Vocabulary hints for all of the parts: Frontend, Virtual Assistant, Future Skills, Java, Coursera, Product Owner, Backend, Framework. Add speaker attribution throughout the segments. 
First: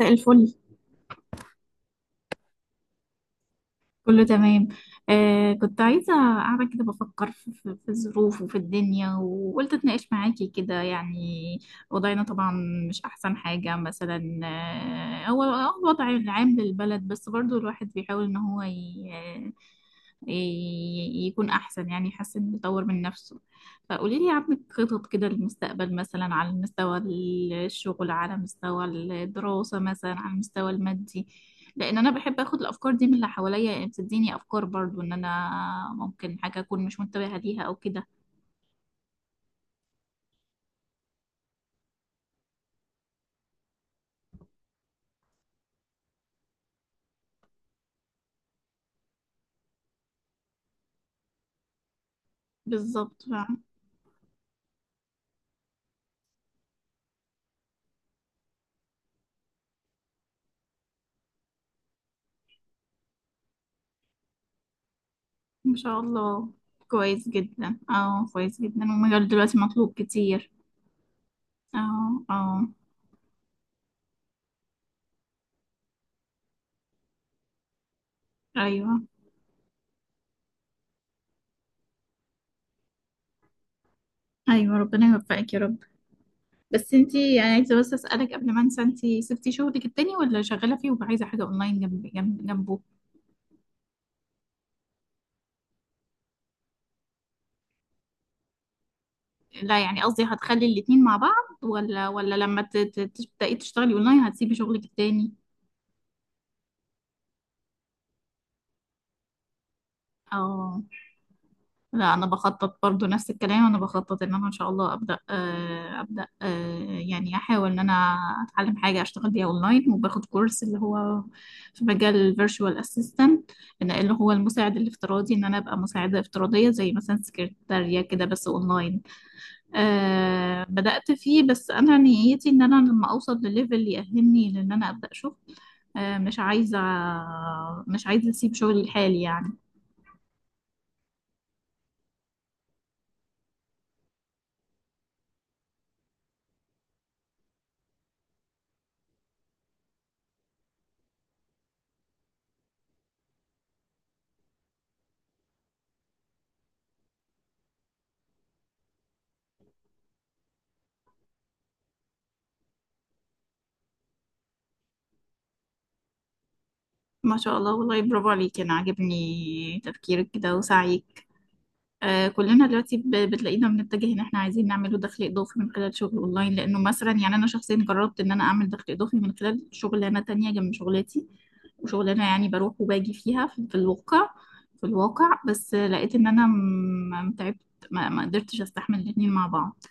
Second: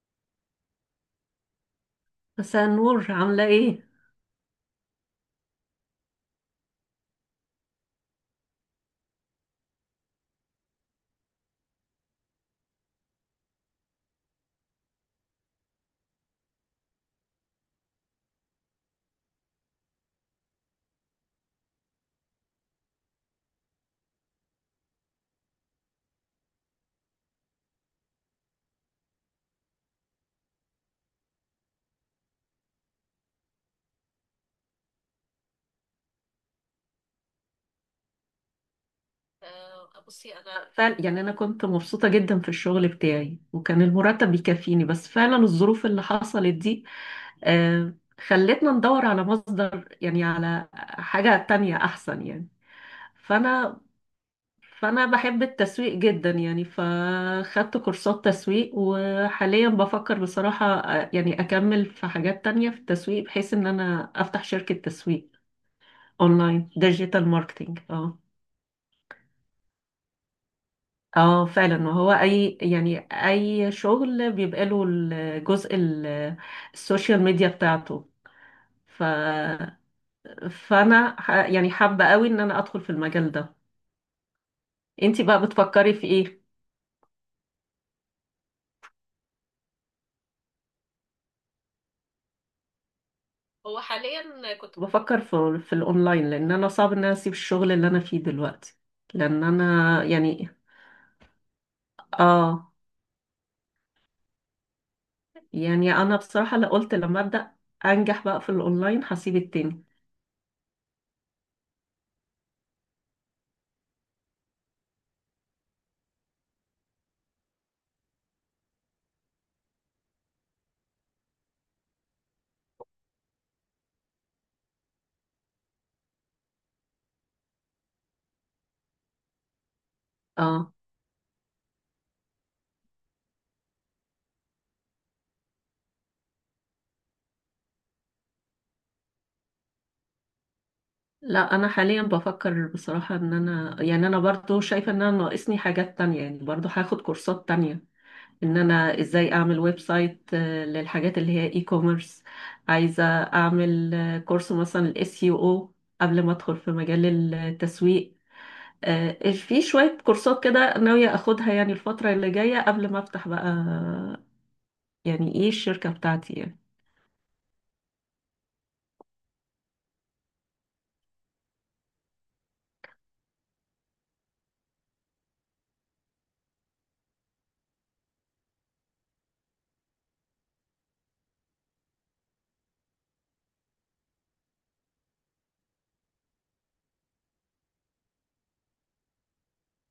Speaker 1: مساء الفل.
Speaker 2: مساء النور، عاملة ايه؟
Speaker 1: كله تمام. كنت عايزة قاعدة كده بفكر في الظروف وفي الدنيا، وقلت اتناقش معاكي كده يعني. وضعنا طبعا مش أحسن حاجة مثلا، هو الوضع العام للبلد، بس برضو الواحد بيحاول إن هو يكون أحسن، يعني يحسن يطور من نفسه. فقولي لي، عندك خطط كده للمستقبل مثلا على مستوى الشغل، على مستوى الدراسة، مثلا على المستوى المادي؟ لان انا بحب اخد الافكار دي من اللي حواليا، يعني بتديني افكار برضو ان انا ممكن حاجه اكون مش منتبهه ليها او كده.
Speaker 2: بصي انا فعلا يعني انا كنت مبسوطة جدا في الشغل بتاعي وكان المرتب بيكفيني، بس فعلا الظروف اللي حصلت دي آه خلتنا ندور على مصدر، يعني على حاجة تانية احسن يعني.
Speaker 1: بالظبط فعلا.
Speaker 2: فانا فانا بحب التسويق جدا يعني، فخدت كورسات تسويق وحاليا بفكر بصراحة يعني اكمل في حاجات تانية في التسويق بحيث ان انا افتح شركة تسويق
Speaker 1: ما شاء الله.
Speaker 2: اونلاين،
Speaker 1: كويس
Speaker 2: ديجيتال
Speaker 1: جدا،
Speaker 2: ماركتينج. اه.
Speaker 1: اه، كويس جدا، والمجال دلوقتي مطلوب كتير.
Speaker 2: اه
Speaker 1: اه،
Speaker 2: فعلا. وهو
Speaker 1: اه.
Speaker 2: اي يعني اي شغل بيبقى له الجزء السوشيال ميديا بتاعته.
Speaker 1: ايوه،
Speaker 2: ف فانا يعني حابة قوي ان انا ادخل في المجال ده.
Speaker 1: ايوه. ربنا
Speaker 2: انتي بقى
Speaker 1: يوفقك يا رب.
Speaker 2: بتفكري في ايه؟
Speaker 1: بس انتي، يعني عايزه بس اسالك قبل ما انسى، انتي سبتي شغلك التاني ولا شغاله فيه وعايزه حاجه اونلاين جنبه؟
Speaker 2: هو حاليا كنت بفكر في الاونلاين، لان انا صعب ان انا اسيب الشغل اللي انا فيه دلوقتي، لان
Speaker 1: لا، يعني
Speaker 2: انا
Speaker 1: قصدي،
Speaker 2: يعني.
Speaker 1: هتخلي الاتنين مع بعض ولا لما
Speaker 2: اه.
Speaker 1: تبداي تشتغلي اونلاين هتسيبي شغلك التاني؟
Speaker 2: يعني انا بصراحة، لا، قلت لما ابدا انجح بقى في الاونلاين هسيب التاني.
Speaker 1: اه. لا، انا بخطط برضو نفس الكلام. انا بخطط ان انا ان شاء الله ابدا، ابدا، يعني احاول ان انا اتعلم حاجه اشتغل بيها اونلاين، وباخد كورس اللي هو في مجال الفيرتشوال اسيستنت، اللي هو المساعد الافتراضي، ان انا ابقى مساعده افتراضيه زي مثلا سكرتاريه كده، بس اونلاين.
Speaker 2: اه.
Speaker 1: بدات فيه، بس انا نيتي ان انا لما اوصل لليفل يأهلني لان انا ابدا شغل. أه مش عايزه مش عايزه اسيب شغلي الحالي يعني.
Speaker 2: لا انا حاليا بفكر بصراحة ان انا يعني انا برضو شايفة ان انا ناقصني حاجات تانية، يعني برضو هاخد كورسات تانية ان انا ازاي اعمل ويب سايت للحاجات اللي هي اي كوميرس. عايزة اعمل كورس مثلا الاس يو او قبل ما ادخل في مجال التسويق. في شوية كورسات كده ناوية اخدها يعني الفترة اللي جاية قبل ما افتح بقى، يعني ايه، الشركة بتاعتي يعني.
Speaker 1: ما شاء الله، والله برافو عليك، انا عاجبني تفكيرك كده وسعيك. كلنا دلوقتي بتلاقينا بنتجه ان احنا عايزين نعمله دخل اضافي من خلال شغل اونلاين، لانه مثلا يعني انا شخصيا جربت ان انا اعمل دخل اضافي من خلال شغلانه تانية جنب شغلتي. وشغلانه يعني بروح وباجي فيها في الواقع، بس لقيت ان انا تعبت. ما قدرتش استحمل الاتنين مع بعض.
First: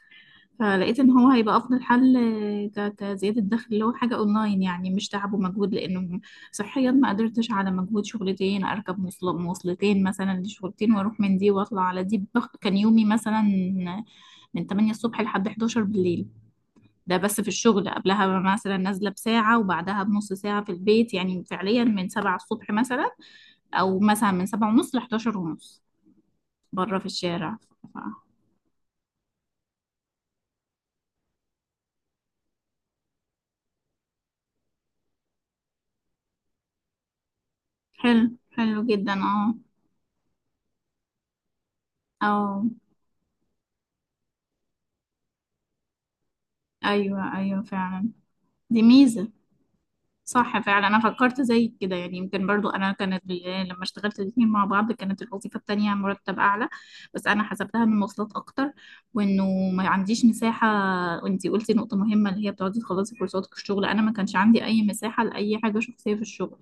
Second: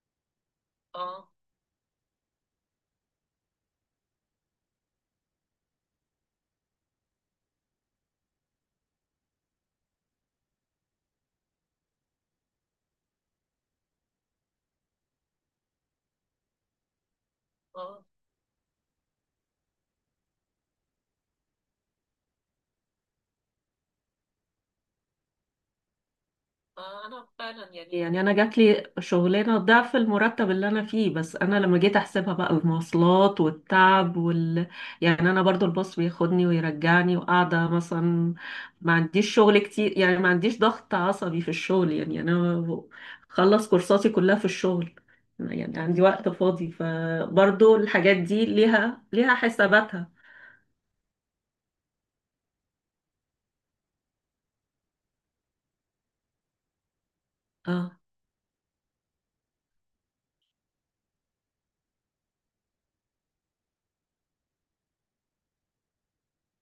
Speaker 1: فلقيت ان هو
Speaker 2: اه.
Speaker 1: هيبقى افضل حل، كزياده دخل اللي هو حاجه اونلاين، يعني مش تعب ومجهود لانه صحيا ما قدرتش على مجهود شغلتين. اركب مواصلتين مثلا لشغلتين، واروح من دي واطلع على دي. كان يومي مثلا من 8 الصبح لحد 11 بالليل. ده بس في الشغل،
Speaker 2: اه.
Speaker 1: قبلها مثلا نازله بساعه وبعدها بنص ساعه في البيت، يعني فعليا من 7 الصبح مثلا، او مثلا من 7 ونص ل 11 ونص بره في
Speaker 2: انا
Speaker 1: الشارع.
Speaker 2: فعلا يعني
Speaker 1: ف-
Speaker 2: يعني انا جات لي شغلانه ضعف المرتب اللي انا فيه، بس انا لما جيت احسبها بقى المواصلات والتعب وال، يعني انا برضو الباص بياخدني ويرجعني وقاعده
Speaker 1: حلو،
Speaker 2: مثلا.
Speaker 1: حلو
Speaker 2: ما
Speaker 1: جدا،
Speaker 2: عنديش
Speaker 1: اه،
Speaker 2: شغل كتير يعني، ما عنديش ضغط عصبي في الشغل. يعني
Speaker 1: اه.
Speaker 2: انا خلص كورساتي كلها في الشغل، يعني عندي وقت فاضي،
Speaker 1: ايوه، ايوه
Speaker 2: فبرضو
Speaker 1: فعلا.
Speaker 2: الحاجات دي
Speaker 1: دي
Speaker 2: ليها
Speaker 1: ميزة.
Speaker 2: ليها حساباتها.
Speaker 1: صح فعلا، أنا فكرت زي كده يعني. يمكن برضو أنا كانت يعني لما اشتغلت الاتنين مع بعض كانت الوظيفة التانية مرتب أعلى، بس أنا حسبتها
Speaker 2: اه
Speaker 1: من مواصلات أكتر، وإنه ما عنديش مساحة. وإنتي قلتي نقطة مهمة اللي هي بتقعدي تخلصي كورساتك في الشغل. أنا ما كانش عندي أي مساحة لأي حاجة شخصية في الشغل.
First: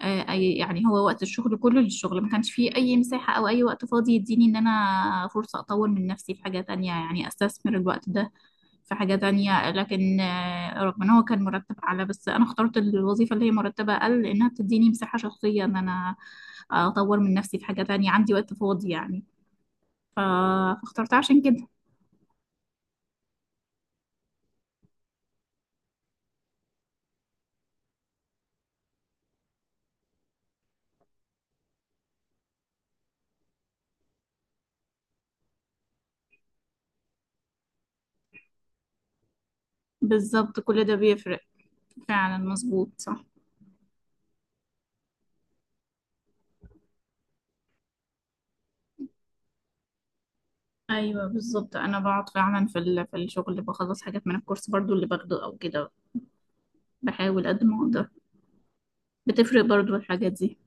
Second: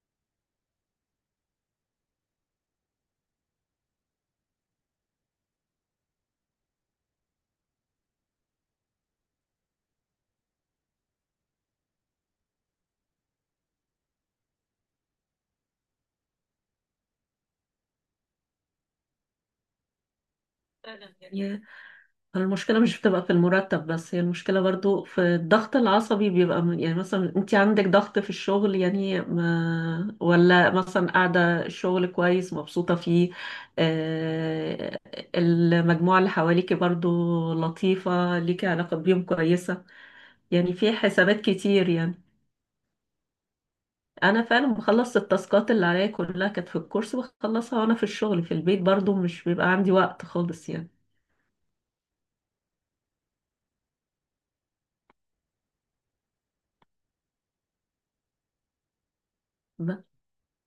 Speaker 1: آه، أي يعني هو وقت الشغل كله للشغل، ما كانش فيه أي مساحة أو أي وقت فاضي يديني إن أنا فرصة أطور من نفسي في حاجة تانية، يعني أستثمر الوقت ده في حاجة تانية. لكن رغم ان هو كان مرتب اعلى، بس انا اخترت الوظيفة اللي هي مرتبة اقل لانها بتديني مساحة شخصية ان انا اطور من نفسي في حاجة تانية، عندي وقت فاضي يعني، ف-
Speaker 2: فعلا
Speaker 1: فاخترتها عشان
Speaker 2: يعني.
Speaker 1: كده.
Speaker 2: المشكلة مش بتبقى في المرتب بس، هي المشكلة برضو في الضغط العصبي بيبقى من- يعني مثلا انت عندك ضغط في الشغل يعني، ما ولا مثلا قاعدة الشغل كويس مبسوطة فيه، آه، المجموعة اللي حواليكي برضو لطيفة، ليكي علاقة بيهم كويسة،
Speaker 1: بالظبط،
Speaker 2: يعني
Speaker 1: كل
Speaker 2: في
Speaker 1: ده بيفرق.
Speaker 2: حسابات كتير يعني.
Speaker 1: فعلا، مظبوط، صح.
Speaker 2: انا فعلا بخلص التاسكات اللي عليا كلها، كانت في الكورس بخلصها وانا في الشغل. في البيت برضو مش بيبقى عندي وقت خالص يعني.
Speaker 1: ايوه بالظبط، انا بقعد فعلا في في الشغل بخلص حاجات من الكورس برضو اللي باخده او كده. بحاول قد ما اقدر. بتفرق برضو الحاجات دي.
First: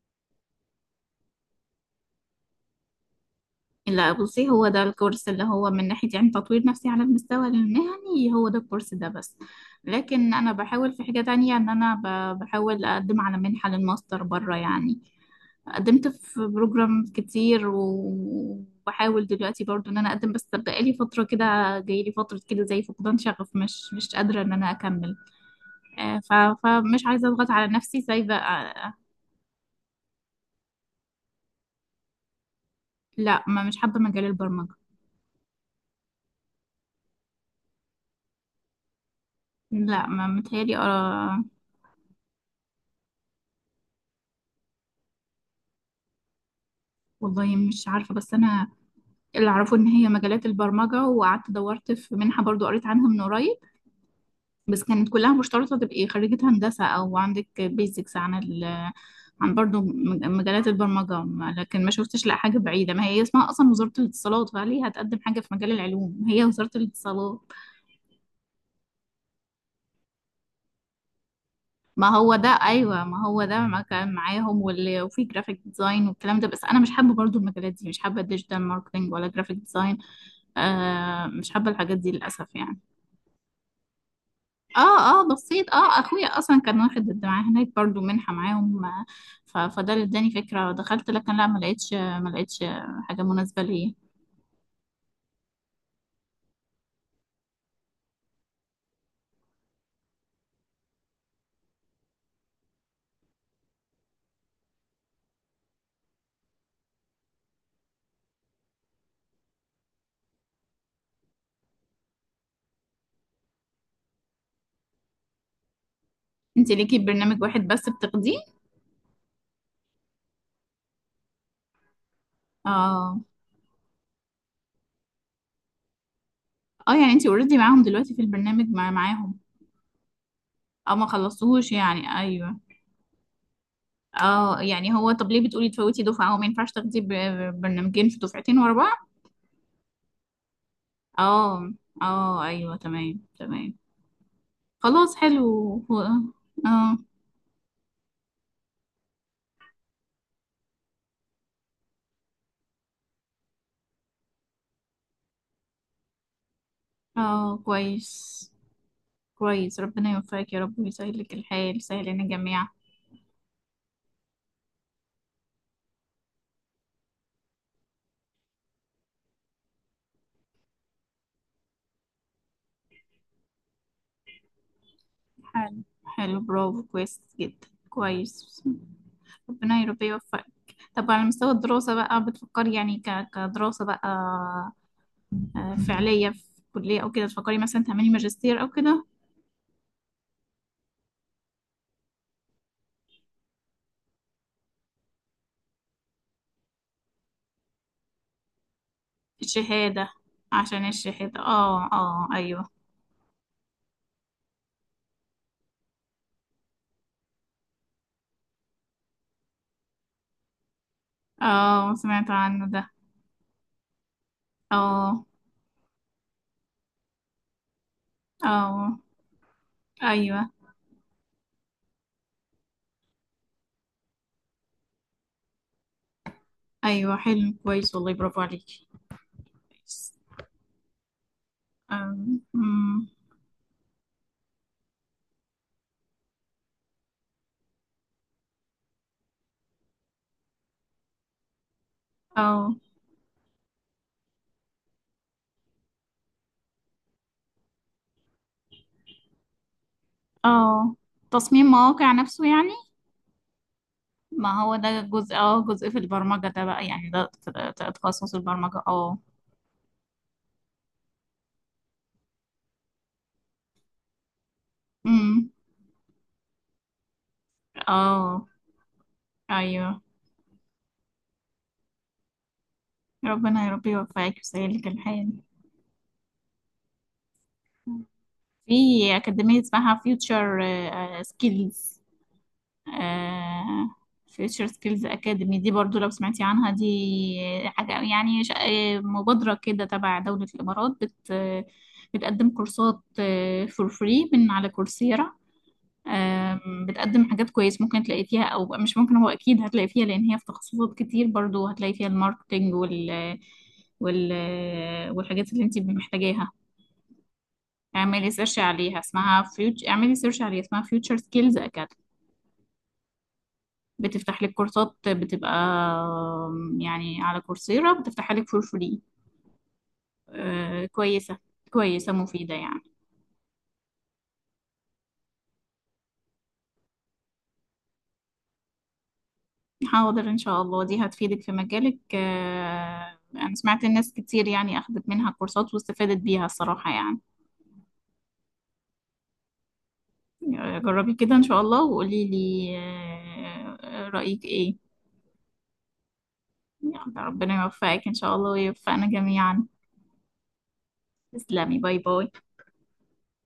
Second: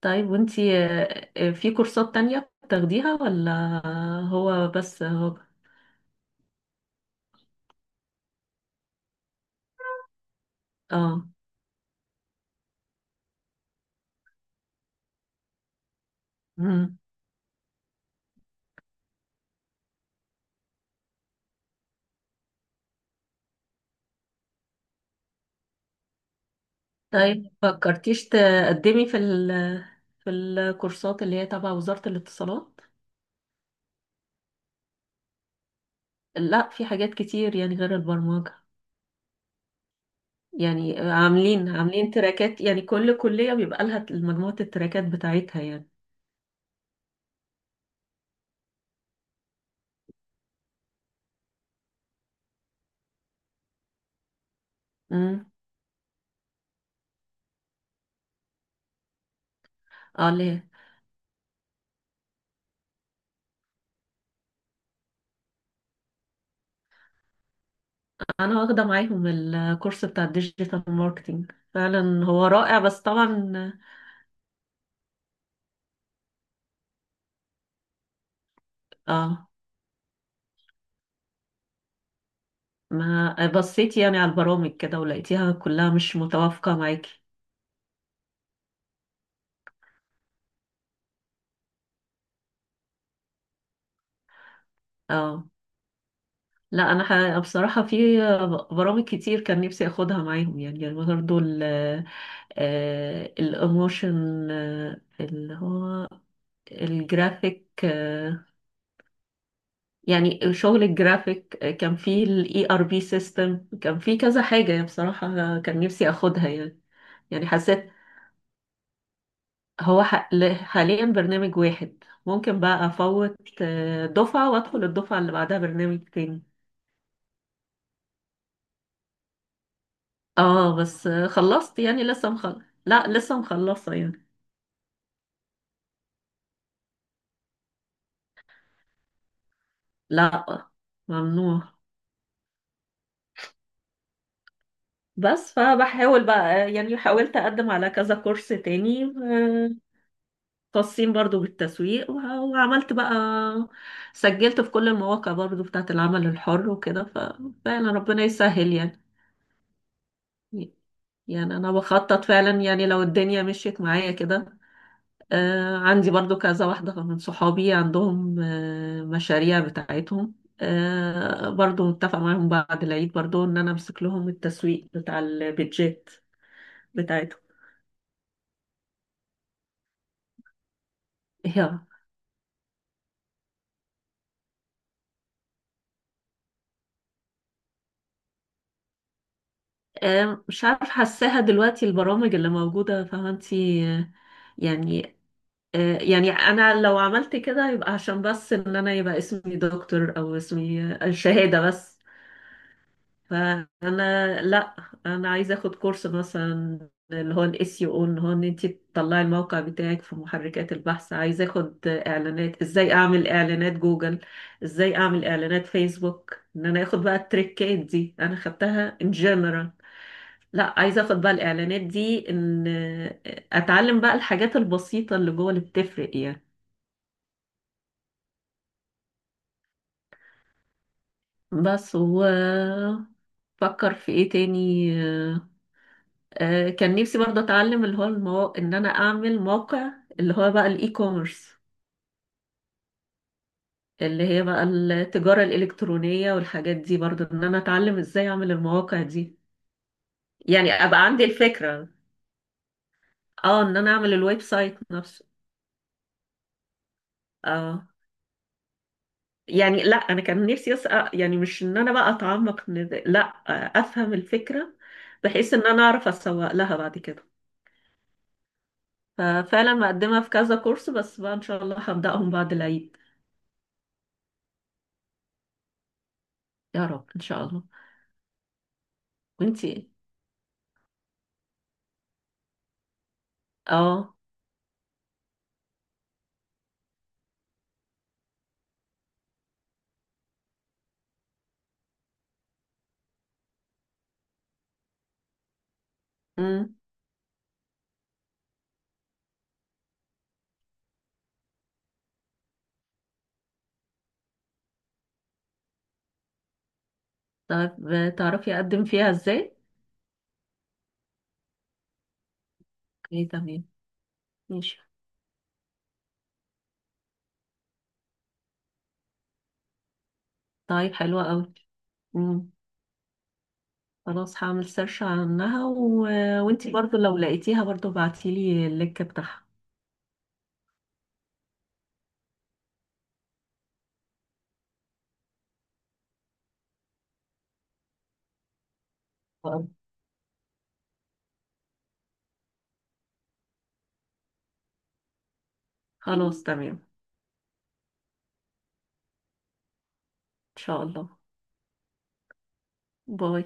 Speaker 2: طيب وانتي، في كورسات تانية بتاخديها ولا؟
Speaker 1: لا، بصي، هو
Speaker 2: هو
Speaker 1: ده
Speaker 2: بس
Speaker 1: الكورس
Speaker 2: هو.
Speaker 1: اللي هو من ناحية يعني تطوير نفسي على المستوى المهني، هو ده الكورس ده بس. لكن أنا بحاول في حاجة
Speaker 2: اه.
Speaker 1: تانية إن أنا بحاول أقدم على منحة للماستر بره يعني. قدمت في
Speaker 2: مم.
Speaker 1: بروجرام كتير، وبحاول دلوقتي برضو إن أنا أقدم، بس بقالي فترة كده جايلي فترة كده زي فقدان شغف. مش قادرة إن أنا أكمل. آه، ف- فمش عايزة أضغط
Speaker 2: طيب
Speaker 1: على نفسي
Speaker 2: فكرتيش
Speaker 1: سايبة.
Speaker 2: تقدمي في الكورسات اللي هي تبع وزارة الاتصالات؟
Speaker 1: لا، ما مش حابة مجال البرمجة.
Speaker 2: لا في حاجات كتير يعني غير البرمجة،
Speaker 1: لا، ما متهيألي
Speaker 2: يعني
Speaker 1: آه،
Speaker 2: عاملين تراكات يعني، كل كلية بيبقى لها مجموعة التراكات بتاعتها يعني.
Speaker 1: والله مش عارفة، بس أنا اللي اعرفه ان هي مجالات البرمجه. وقعدت دورت في منحه برضو قريت عنها من قريب، بس كانت كلها
Speaker 2: مم.
Speaker 1: مشترطه تبقي خريجه هندسه او عندك بيزكس عن عن برضو
Speaker 2: اه
Speaker 1: مجالات
Speaker 2: ليه.
Speaker 1: البرمجه. لكن ما شفتش لا حاجه بعيده، ما هي اسمها اصلا وزاره الاتصالات، فليه هتقدم حاجه في مجال العلوم هي وزاره الاتصالات؟
Speaker 2: انا واخدة معاهم الكورس بتاع الديجيتال ماركتينج،
Speaker 1: ما
Speaker 2: فعلا
Speaker 1: هو
Speaker 2: هو
Speaker 1: ده،
Speaker 2: رائع بس
Speaker 1: ايوه ما هو ده،
Speaker 2: طبعا.
Speaker 1: ما كان معاهم واللي وفي جرافيك ديزاين والكلام ده، بس انا مش حابه برضو المجالات دي، مش حابه ديجيتال ماركتنج ولا
Speaker 2: اه.
Speaker 1: جرافيك ديزاين. مش حابه الحاجات دي للاسف يعني.
Speaker 2: ما بصيتي يعني على البرامج
Speaker 1: اه،
Speaker 2: كده
Speaker 1: اه،
Speaker 2: ولقيتيها
Speaker 1: بصيت،
Speaker 2: كلها مش
Speaker 1: اخويا اصلا
Speaker 2: متوافقة
Speaker 1: كان واخد
Speaker 2: معاكي؟
Speaker 1: الدعاء هناك برضو منحة معاهم. فده اللي اداني فكرة، دخلت لكن لا، ما لقيتش حاجة مناسبة ليا.
Speaker 2: اه. لا انا بصراحة في برامج كتير كان نفسي اخدها معاهم يعني برضه. الاموشن، اللي هو الجرافيك، يعني شغل الجرافيك، كان في الاي ار بي سيستم، كان في كذا حاجة يعني بصراحة كان نفسي اخدها
Speaker 1: انت
Speaker 2: يعني.
Speaker 1: ليكي برنامج
Speaker 2: يعني
Speaker 1: واحد بس
Speaker 2: حسيت،
Speaker 1: بتاخديه؟
Speaker 2: حاليا برنامج واحد ممكن بقى
Speaker 1: اه،
Speaker 2: افوت دفعة وادخل الدفعة اللي بعدها برنامج تاني.
Speaker 1: اه، يعني انت اوريدي معاهم دلوقتي في البرنامج معاهم؟
Speaker 2: اه
Speaker 1: اه، ما
Speaker 2: بس
Speaker 1: خلصتوهوش
Speaker 2: خلصت يعني
Speaker 1: يعني،
Speaker 2: لسه مخلص.
Speaker 1: ايوه.
Speaker 2: لا لسه مخلصة يعني.
Speaker 1: اه، يعني هو طب ليه بتقولي تفوتي دفعة، هو ما ينفعش تاخدي برنامجين في دفعتين ورا بعض؟
Speaker 2: لا، ممنوع.
Speaker 1: اه، اه، ايوه، تمام، تمام، خلاص، حلو.
Speaker 2: بس
Speaker 1: هو-
Speaker 2: فبحاول بقى يعني
Speaker 1: اه،
Speaker 2: حاولت اقدم على كذا كورس تاني، خاصين برضو بالتسويق، وعملت بقى، سجلت في كل المواقع برضو بتاعت العمل الحر وكده،
Speaker 1: اه،
Speaker 2: ففعلا ربنا
Speaker 1: كويس،
Speaker 2: يسهل يعني.
Speaker 1: كويس، ربنا يوفقك يا رب، ويسهل لك
Speaker 2: يعني انا
Speaker 1: الحال، يسهل لنا
Speaker 2: بخطط فعلا
Speaker 1: جميعا.
Speaker 2: يعني لو الدنيا مشيت معايا كده. عندي برضو كذا واحدة من صحابي عندهم مشاريع بتاعتهم، برضو متفق معاهم بعد العيد، برضو ان انا امسك لهم التسويق بتاع
Speaker 1: حلو،
Speaker 2: البيدجيت
Speaker 1: حلو، برافو، كويس
Speaker 2: بتاعتهم.
Speaker 1: جدا، كويس. ربنا يا رب يوفقك. طب على مستوى
Speaker 2: يا
Speaker 1: الدراسة بقى، بتفكري يعني كدراسة بقى، فعلية في كلية أو كده، تفكري مثلا تعملي ماجستير أو كده؟
Speaker 2: مش عارف، حاساها دلوقتي البرامج اللي موجودة، فاهمة انتي؟ يعني يعني انا لو عملت كده يبقى عشان بس ان انا يبقى اسمي
Speaker 1: الشهادة،
Speaker 2: دكتور او اسمي
Speaker 1: عشان الشهادة،
Speaker 2: شهادة
Speaker 1: اه،
Speaker 2: بس.
Speaker 1: اه، أيوه.
Speaker 2: فانا لا، انا عايزه اخد كورس مثلا اللي هو الاس يو او، ان هو ان انت تطلعي الموقع بتاعك في محركات البحث. عايزه اخد
Speaker 1: اه، سمعت
Speaker 2: اعلانات،
Speaker 1: عنه ده.
Speaker 2: ازاي اعمل اعلانات جوجل، ازاي
Speaker 1: اه،
Speaker 2: اعمل اعلانات فيسبوك، ان انا اخد بقى التريكات دي. انا خدتها
Speaker 1: اه،
Speaker 2: ان جنرال،
Speaker 1: أيوه،
Speaker 2: لا عايزه اخد بقى الاعلانات دي، ان اتعلم بقى الحاجات البسيطه اللي جوه اللي بتفرق يعني.
Speaker 1: أيوه، حلو، كويس، والله برافو عليكي، كويس.
Speaker 2: بس و
Speaker 1: أم، أم،
Speaker 2: فكر في ايه تاني. كان نفسي برضه اتعلم اللي هو ان انا اعمل موقع، اللي هو بقى الاي كوميرس،
Speaker 1: اه،
Speaker 2: اللي هي بقى التجارة الإلكترونية والحاجات دي، برضه ان انا اتعلم ازاي اعمل المواقع دي، يعني
Speaker 1: اه،
Speaker 2: ابقى عندي
Speaker 1: تصميم
Speaker 2: الفكرة.
Speaker 1: مواقع نفسه يعني.
Speaker 2: اه ان انا اعمل الويب
Speaker 1: ما هو
Speaker 2: سايت
Speaker 1: ده
Speaker 2: نفسه.
Speaker 1: جزء، جزء في البرمجة ده بقى يعني، ده
Speaker 2: اه
Speaker 1: تخصص البرمجة، اه.
Speaker 2: يعني لا انا كان نفسي اسأل يعني، مش ان انا بقى اتعمق إن ده، لا، افهم الفكرة
Speaker 1: امم.
Speaker 2: بحيث ان انا اعرف اسوق لها بعد كده.
Speaker 1: اه،
Speaker 2: ففعلا
Speaker 1: ايوه،
Speaker 2: مقدمة في كذا كورس، بس بقى ان شاء الله هبدأهم بعد العيد.
Speaker 1: ربنا يا رب يوفقك ويسهلك الحال.
Speaker 2: يا رب ان شاء الله.
Speaker 1: في أكاديمية
Speaker 2: وانتي ايه؟
Speaker 1: اسمها فيوتشر سكيلز.
Speaker 2: اه.
Speaker 1: فيوتشر سكيلز أكاديمي دي، برضو لو سمعتي عنها، دي حاجة يعني مبادرة كده تبع دولة الإمارات، بتقدم كورسات فور فري من على كورسيرا.
Speaker 2: امم.
Speaker 1: بتقدم حاجات كويس ممكن تلاقي فيها، مش ممكن، هو اكيد هتلاقي فيها لان هي في تخصصات كتير، برضو هتلاقي فيها الماركتينج وال والحاجات اللي انت محتاجاها.
Speaker 2: طيب
Speaker 1: اعملي
Speaker 2: تعرفي
Speaker 1: سيرش
Speaker 2: اقدم
Speaker 1: عليها
Speaker 2: فيها
Speaker 1: اسمها
Speaker 2: ازاي؟
Speaker 1: فيوتش اعملي سيرش عليها اسمها فيوتشر سكيلز اكاديمي.
Speaker 2: اوكي تمام.
Speaker 1: بتفتح لك
Speaker 2: ماشي.
Speaker 1: كورسات بتبقى، يعني على كورسيرا بتفتح لك فور فري.
Speaker 2: طيب حلوة
Speaker 1: كويسة.
Speaker 2: قوي.
Speaker 1: كويسة
Speaker 2: امم.
Speaker 1: مفيدة يعني.
Speaker 2: خلاص هعمل سيرش عنها، و... وانتي برضو لو لقيتيها برضو ابعتيلي اللينك بتاعها.
Speaker 1: حاضر إن شاء الله، دي هتفيدك في مجالك. أنا سمعت الناس كتير يعني أخدت منها كورسات واستفادت بيها الصراحة يعني. جربي كده إن شاء الله وقولي لي رأيك إيه.
Speaker 2: خلاص تمام.
Speaker 1: يلا، ربنا يوفقك إن شاء الله ويوفقنا جميعا.
Speaker 2: ان شاء الله.
Speaker 1: تسلمي، باي باي.
Speaker 2: باي.